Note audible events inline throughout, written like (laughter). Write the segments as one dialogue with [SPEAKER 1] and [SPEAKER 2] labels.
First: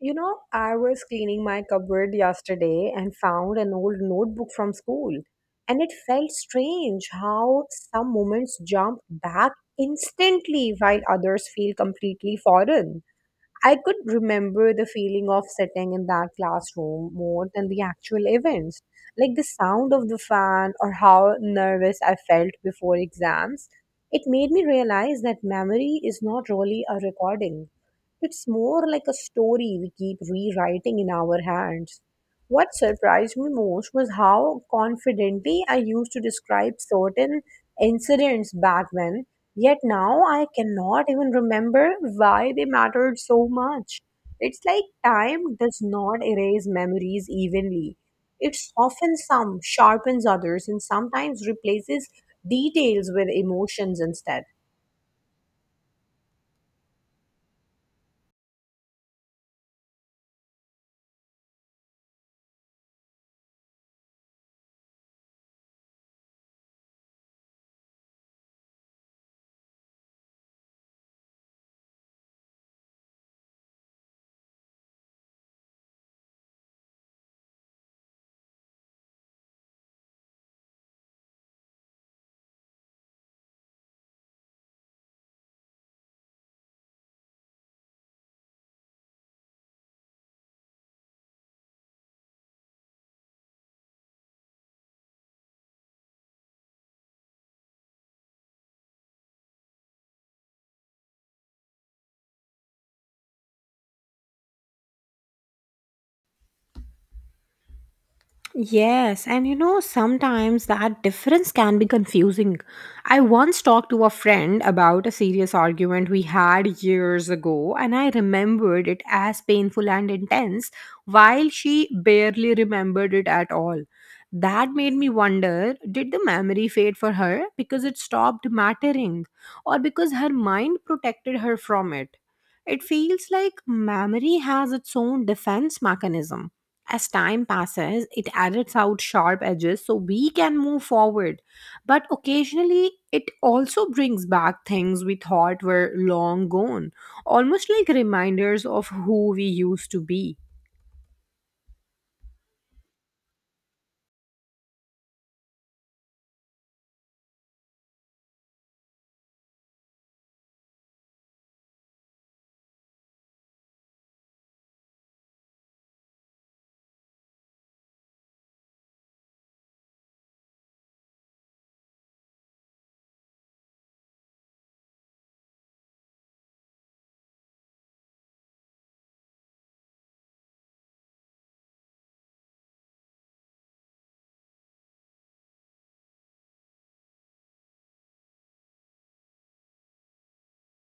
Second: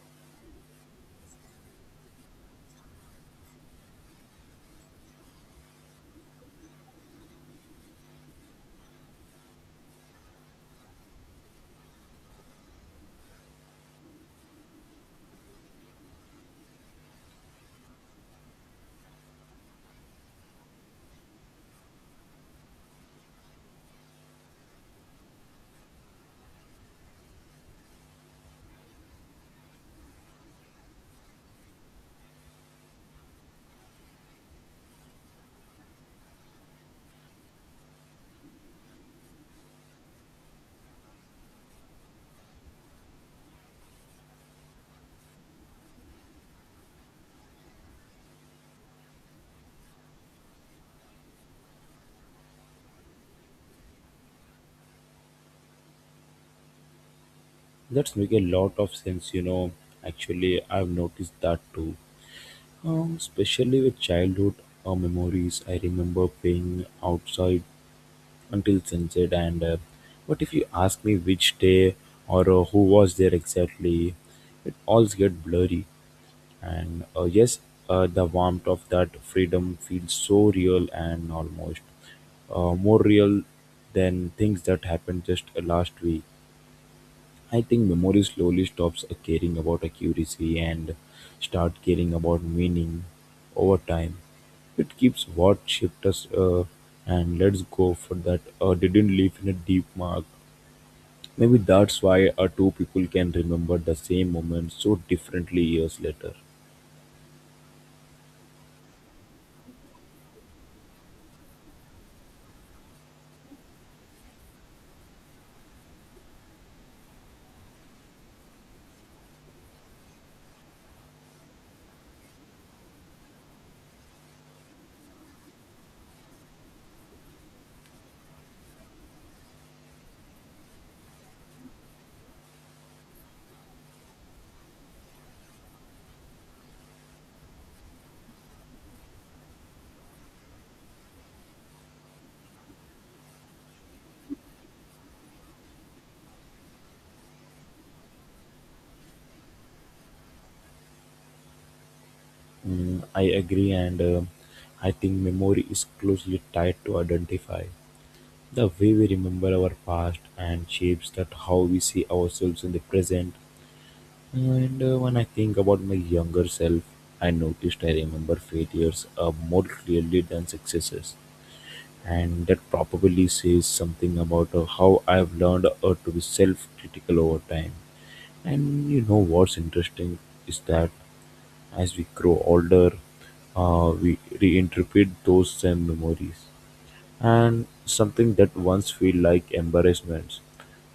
[SPEAKER 1] You know, I was cleaning my cupboard yesterday and found an old notebook from school. And it felt strange how some moments jump back instantly while others feel completely foreign. I could remember the feeling of sitting in that classroom more than the actual events, like the sound of the fan or how nervous I felt before exams. It made me realize that memory is not really a recording. It's more like a story we keep rewriting in our hands. What surprised me most was how confidently I used to describe certain incidents back when, yet now I cannot even remember why they mattered so much. It's like time does not erase memories evenly. It softens some, sharpens others, and sometimes replaces details with emotions instead.
[SPEAKER 2] That's make a lot of sense, you know. Actually, I've noticed that too. Especially with childhood memories, I remember playing outside until sunset. And But if you ask me which day or who was there exactly, it all gets blurry. And yes, the warmth of that freedom feels so real and almost more real than things that happened just last week. I think memory slowly stops caring about accuracy and start caring about meaning over time. It keeps what shaped us and lets go for that didn't leave in a deep mark. Maybe that's why two people can remember the same moment so differently years later.
[SPEAKER 1] Yes, and you know, sometimes that difference can be confusing. I once talked to a friend about a serious argument we had years ago, and I remembered it as painful and intense, while she barely remembered it at all. That made me wonder, did the memory fade for her because it stopped mattering, or because her mind protected her from it? It feels like memory has its own defense mechanism. As time passes, it edits out sharp edges so we can move forward. But occasionally, it also brings back things we thought were long gone, almost like reminders of who we used to be.
[SPEAKER 2] Mm, I agree, and I think memory is closely tied to identify. The way we remember our past and shapes that how we see ourselves in the present. And when I think about my younger self, I noticed I remember failures more clearly than successes. And that probably says something about how I've learned to be self critical over time. And you know what's interesting is that as we grow older, we reinterpret those same memories, and something that once felt like embarrassments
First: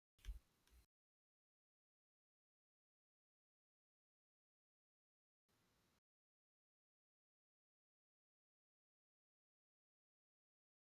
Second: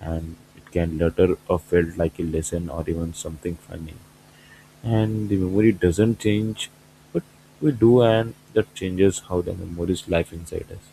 [SPEAKER 2] and it can later felt like a lesson or even something funny, and the memory doesn't change, but we do, and that changes how the memories life inside us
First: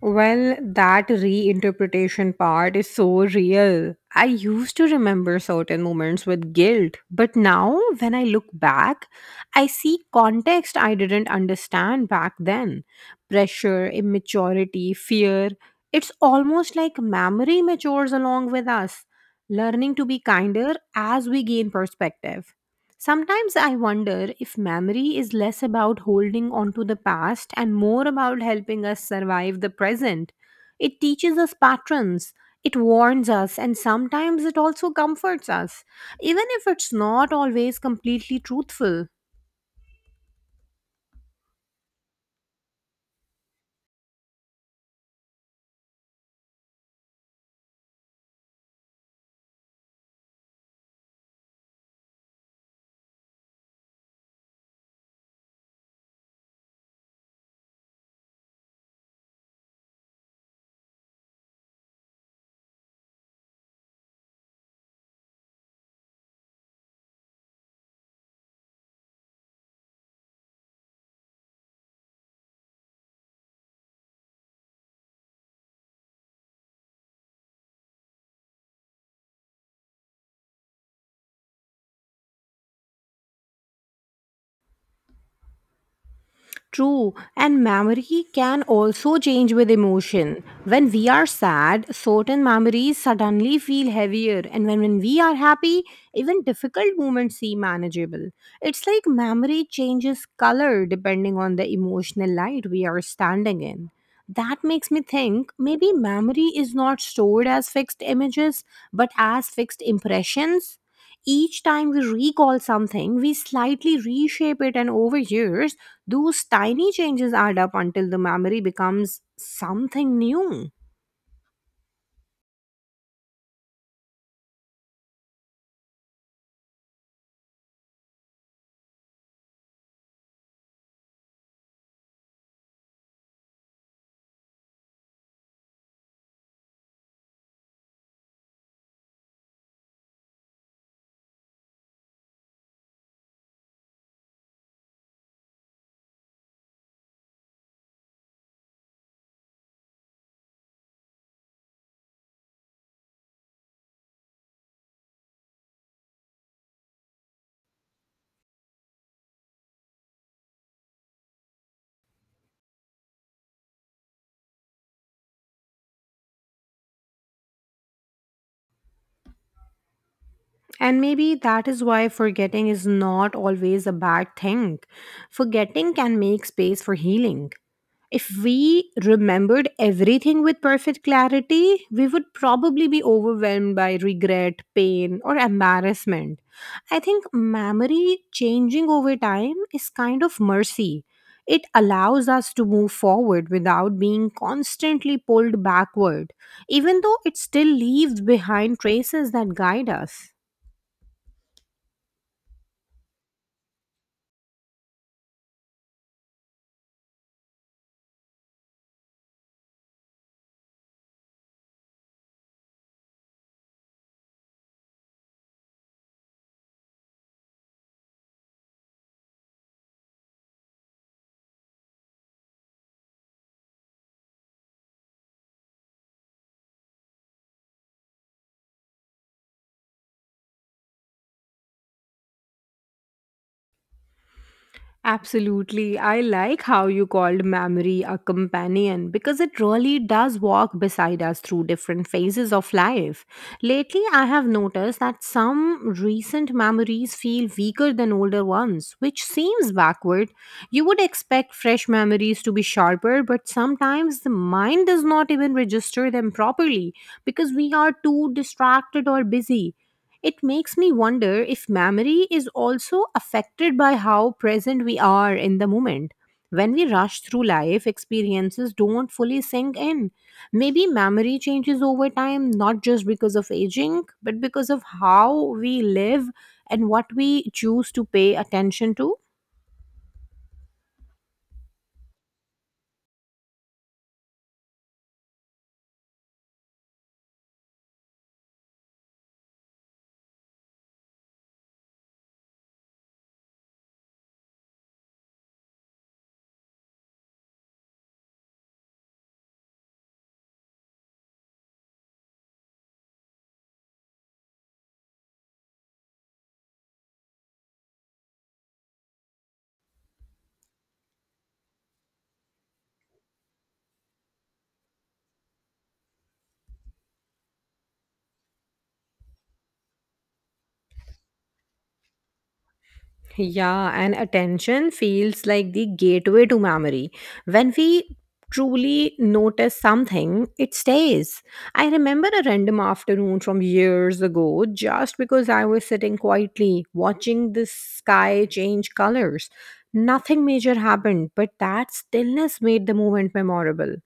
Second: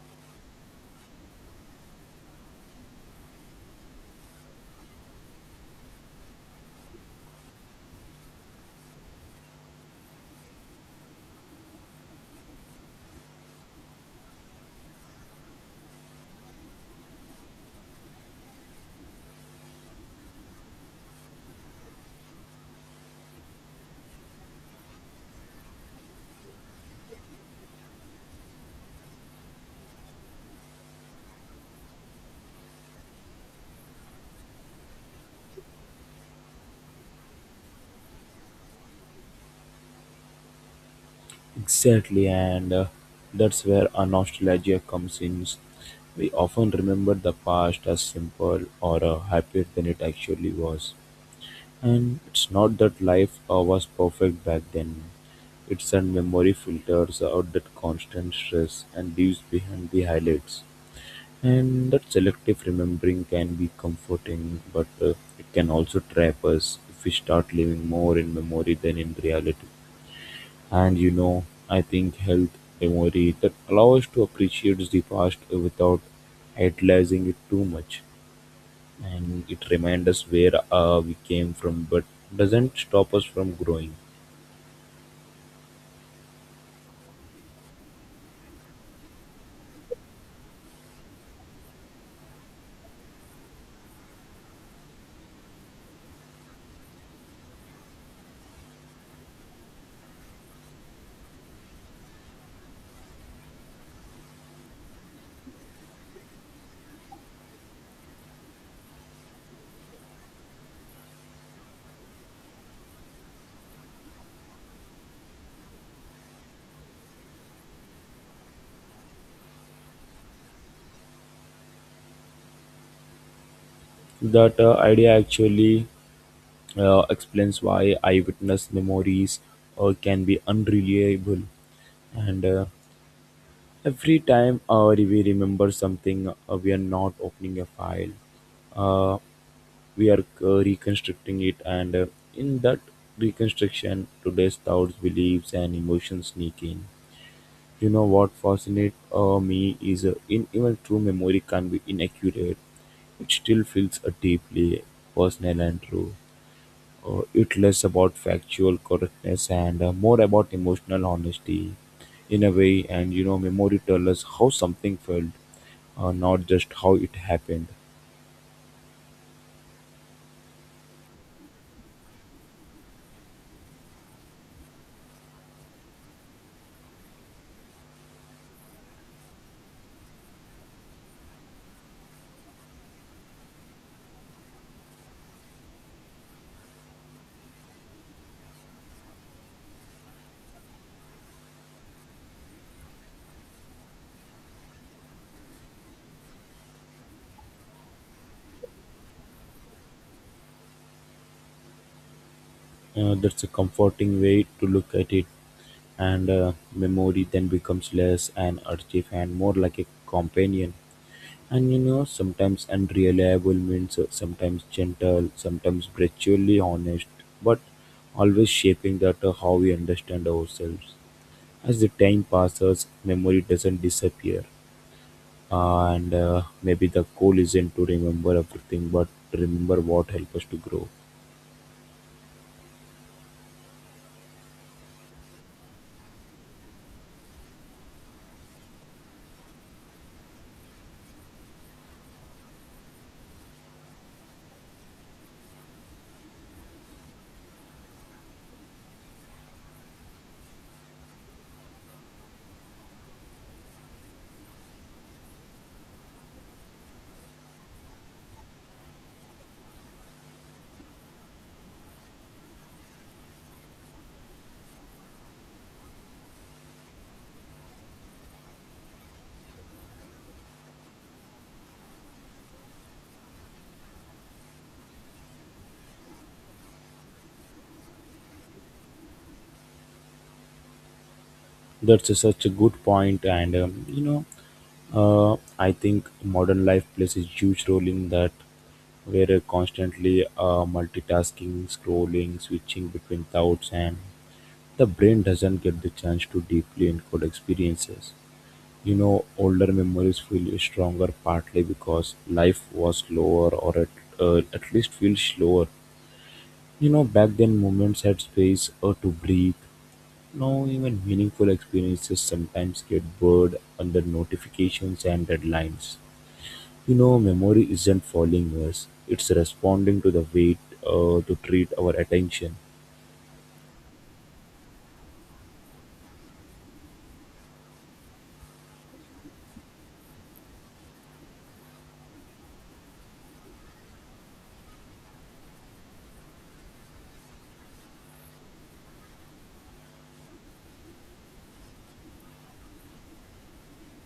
[SPEAKER 1] Well, that reinterpretation part is so real. I used to remember certain moments with guilt, but now when I look back, I see context I didn't understand back then. Pressure, immaturity, fear. It's almost like memory matures along with us, learning to be kinder as we gain perspective. Sometimes I wonder if memory is less about holding on to the past and more about helping us survive the present. It teaches us patterns, it warns us, and sometimes it also comforts us, even if it's not always completely truthful.
[SPEAKER 2] exactly, and that's where our nostalgia comes in. We often remember the past as simple or happier than it actually was, and it's not that life was perfect back then. It's that memory filters out that constant stress and leaves behind the highlights. And that selective remembering can be comforting, but it can also trap us if we start living more in memory than in reality. And you know, I think health memory that allows us to appreciate the past without idolizing it too much. And it reminds us where we came from, but doesn't stop us from growing.
[SPEAKER 1] True, and memory can also change with emotion. When we are sad, certain memories suddenly feel heavier, and when we are happy, even difficult moments seem manageable. It's like memory changes color depending on the emotional light we are standing in. That makes me think maybe memory is not stored as fixed images but as fixed impressions. Each time we recall something, we slightly reshape it, and over years, those tiny changes add up until the memory becomes something new.
[SPEAKER 2] That idea actually explains why eyewitness memories can be unreliable, and every time we remember something, we are not opening a file. Uh, we are reconstructing it, and in that reconstruction, today's thoughts, beliefs, and emotions sneak in. You know what fascinates me is in even true memory can be inaccurate. It still feels deeply personal and true. It less about factual correctness and more about emotional honesty, in a way, and you know memory tells us how something felt, not just how it happened.
[SPEAKER 1] And maybe that is why forgetting is not always a bad thing. Forgetting can make space for healing. If we remembered everything with perfect clarity, we would probably be overwhelmed by regret, pain, or embarrassment. I think memory changing over time is kind of mercy. It allows us to move forward without being constantly pulled backward, even though it still leaves behind traces that guide us.
[SPEAKER 2] That's a comforting way to look at it, and memory then becomes less an artifact and more like a companion. And you know, sometimes unreliable means sometimes gentle, sometimes brutally honest, but always shaping that how we understand ourselves. As the time passes, memory doesn't disappear, and maybe the goal isn't to remember everything, but to remember what helps us to grow.
[SPEAKER 1] Absolutely. I like how you called memory a companion because it really does walk beside us through different phases of life. Lately, I have noticed that some recent memories feel weaker than older ones, which seems backward. You would expect fresh memories to be sharper, but sometimes the mind does not even register them properly because we are too distracted or busy. It makes me wonder if memory is also affected by how present we are in the moment. When we rush through life, experiences don't fully sink in. Maybe memory changes over time, not just because of aging, but because of how we live and what we choose to pay attention to.
[SPEAKER 2] Such a good point, and you know, uh, I think modern life plays a huge role in that. We're constantly multitasking, scrolling, switching between thoughts, and the brain doesn't get the chance to deeply encode experiences. You know, older memories feel stronger partly because life was slower, or at least feels slower. You know, back then moments had space to breathe now, even meaningful experiences sometimes get blurred under notifications and deadlines. You know, memory isn't following us, it's responding to the weight to treat our attention.
[SPEAKER 1] Yeah, and attention feels like the gateway to memory. When we truly notice something, it stays. I remember a random afternoon from years ago just because I was sitting quietly watching the sky change colors. Nothing major happened, but that stillness made the moment memorable.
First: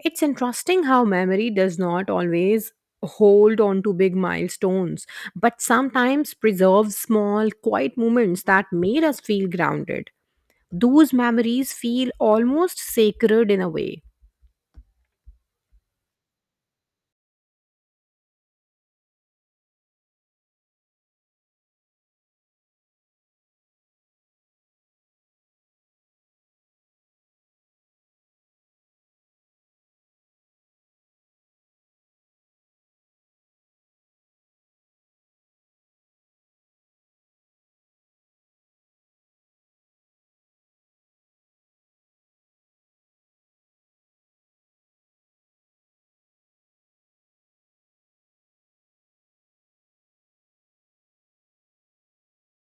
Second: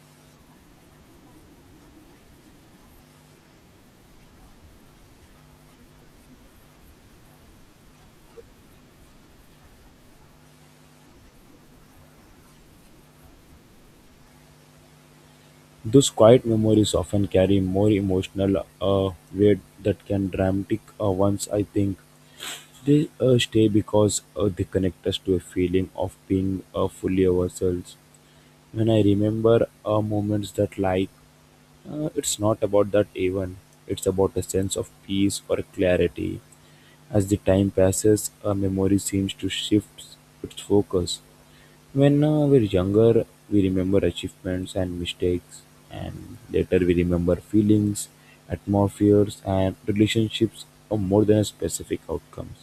[SPEAKER 1] It's interesting how memory does not always hold on to big milestones but sometimes preserve small, quiet moments that made us feel grounded. Those memories feel almost sacred in a way.
[SPEAKER 2] Those quiet memories often carry more emotional weight that can dramatic ones, I think. They stay because they connect us to a feeling of being fully ourselves. When I remember moments that like it's not about that even. It's about a sense of peace or clarity. As the time passes, our memory seems to shift its focus. When we're younger, we remember achievements and mistakes, and later we remember feelings, atmospheres, and relationships more than specific outcomes.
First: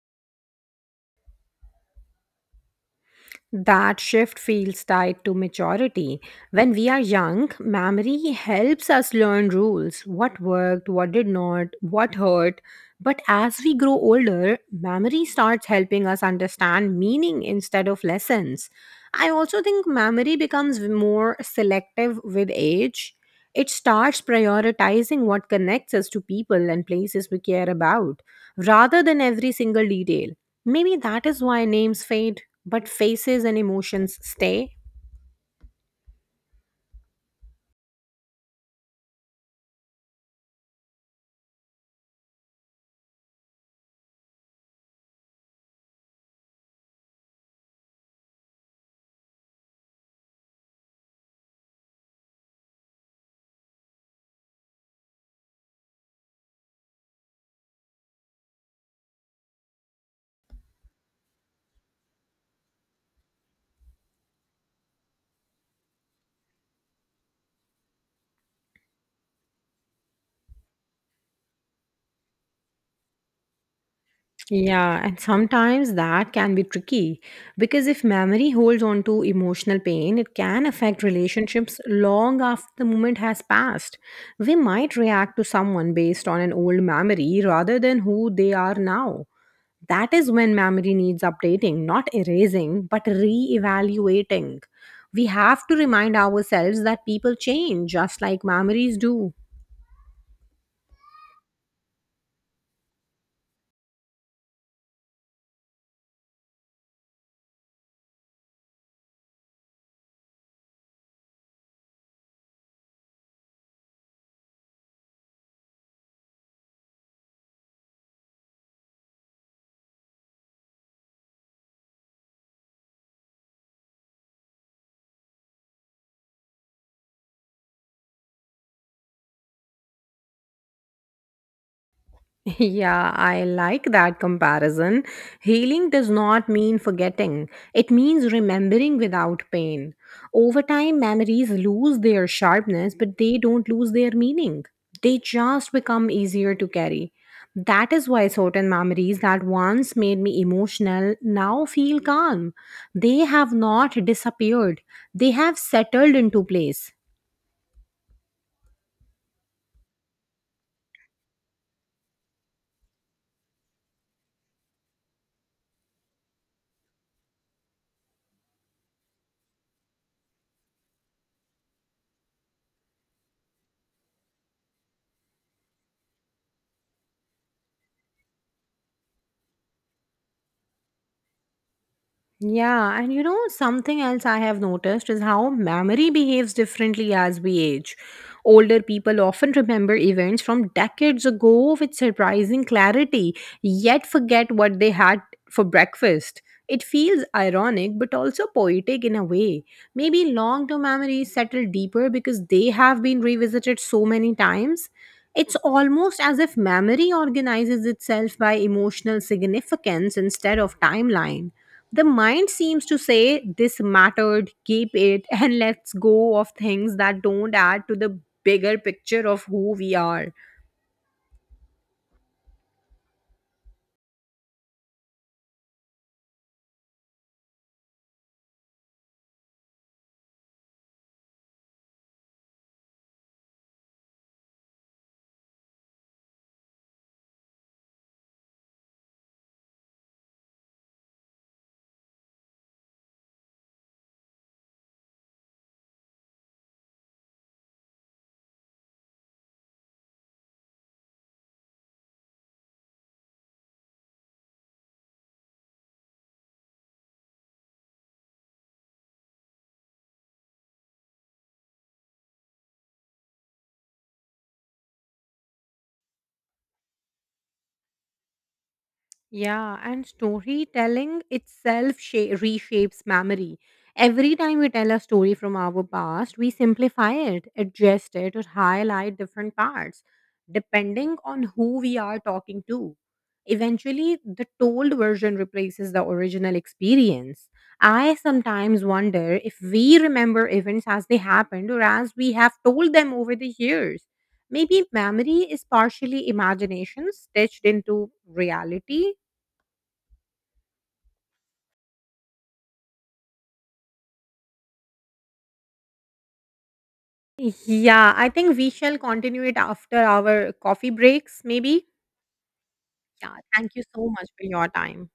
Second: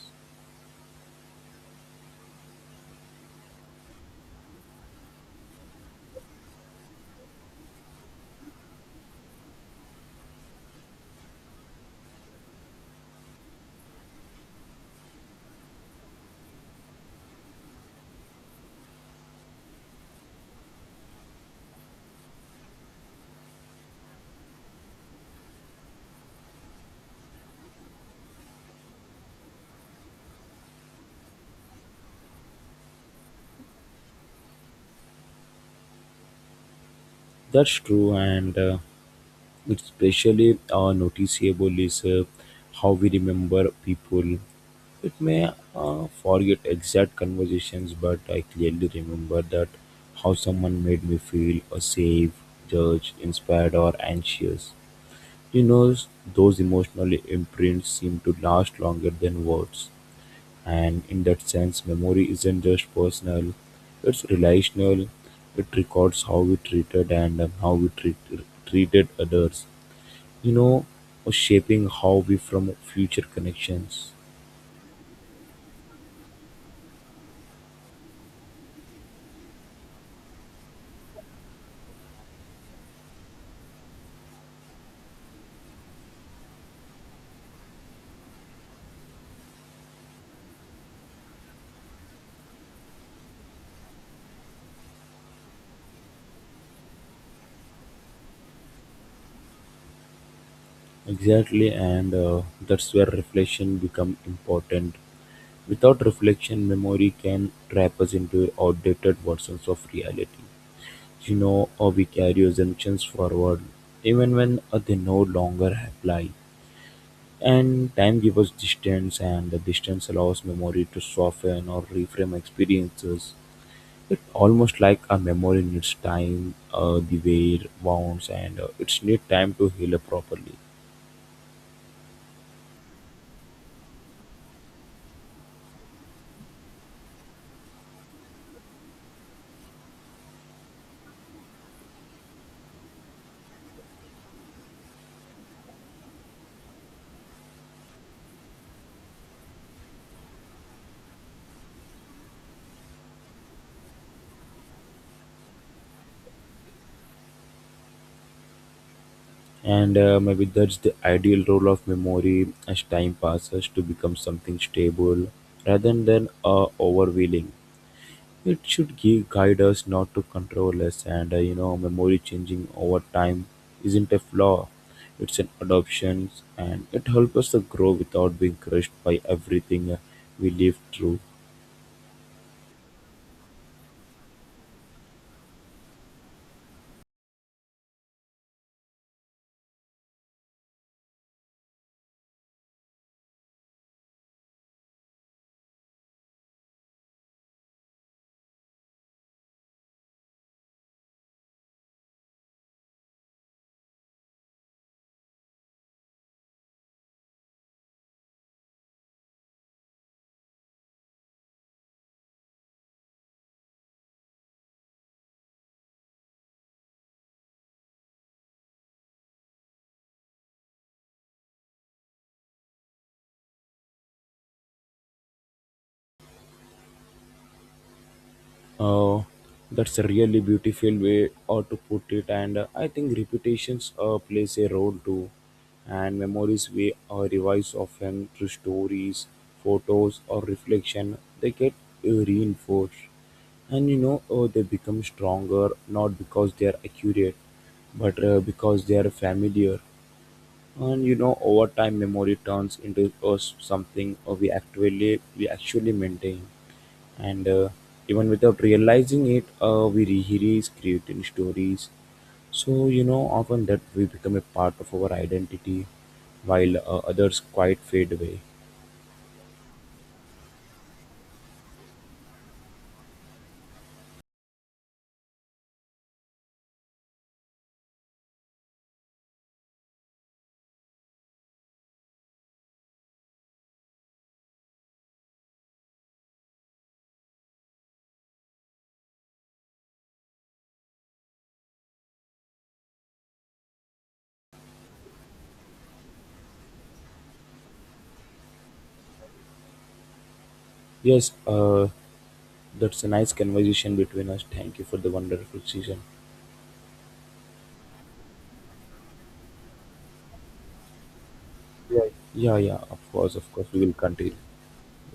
[SPEAKER 1] That shift feels tied to maturity. When we are young, memory helps us learn rules, what worked, what did not, what hurt. But as we grow older, memory starts helping us understand meaning instead of lessons. I also think memory becomes more selective with age. It starts prioritizing what connects us to people and places we care about rather than every single detail. Maybe that is why names fade, but faces and emotions stay.
[SPEAKER 2] That's true, and especially noticeable is how we remember people. It may forget exact conversations, but I clearly remember that how someone made me feel or safe, judged, inspired, or anxious. You know, those emotional imprints seem to last longer than words. And in that sense, memory isn't just personal, it's relational. It records how we treated and treated others, you know, or shaping how we form future connections.
[SPEAKER 1] Yeah, and sometimes that can be tricky because if memory holds on to emotional pain, it can affect relationships long after the moment has passed. We might react to someone based on an old memory rather than who they are now. That is when memory needs updating, not erasing, but re evaluating. We have to remind ourselves that people change just like memories do.
[SPEAKER 2] Exactly, and that's where reflection become important. Without reflection, memory can trap us into outdated versions of reality. You know, or we carry assumptions forward, even when they no longer apply. And time gives us distance, and the distance allows memory to soften or reframe experiences. It's almost like a memory needs time, the way it bounds, and it's need time to heal up properly.
[SPEAKER 1] (laughs) Yeah, I like that comparison. Healing does not mean forgetting, it means remembering without pain. Over time, memories lose their sharpness, but they don't lose their meaning. They just become easier to carry. That is why certain memories that once made me emotional now feel calm. They have not disappeared, they have settled into place.
[SPEAKER 2] And maybe that's the ideal role of memory as time passes to become something stable rather than overwhelming. It should give guide us not to control us, and you know, memory changing over time isn't a flaw. It's an adoption, and it helps us to grow without being crushed by everything we live through.
[SPEAKER 1] Yeah, and you know, something else I have noticed is how memory behaves differently as we age. Older people often remember events from decades ago with surprising clarity, yet forget what they had for breakfast. It feels ironic but also poetic in a way. Maybe long term memories settle deeper because they have been revisited so many times. It's almost as if memory organizes itself by emotional significance instead of timeline. The mind seems to say, "This mattered, keep it," (laughs) and let's go of things that don't add to the bigger picture of who we are.
[SPEAKER 2] Oh, that's a really beautiful way or to put it, and I think reputations plays a role too, and memories we revise often through stories, photos, or reflection. They get reinforced, and you know they become stronger not because they are accurate, but because they are familiar. And you know, over time, memory turns into us something we actually maintain and even without realizing it we rehearse creating stories, so you know often that we become a part of our identity, while others quite fade away.
[SPEAKER 1] Yeah, and storytelling itself reshapes memory. Every time we tell a story from our past, we simplify it, adjust it, or highlight different parts, depending on who we are talking to. Eventually, the told version replaces the original experience. I sometimes wonder if we remember events as they happened or as we have told them over the years. Maybe memory is partially imagination stitched into reality.
[SPEAKER 2] Yes, that's a nice conversation between us. Thank you for the wonderful season.
[SPEAKER 1] Yeah, I think we shall continue it after our coffee breaks, maybe.
[SPEAKER 2] Yeah. Yeah, of course,
[SPEAKER 1] Yeah,
[SPEAKER 2] of course,
[SPEAKER 1] thank you
[SPEAKER 2] we will
[SPEAKER 1] so much
[SPEAKER 2] continue.
[SPEAKER 1] for your time.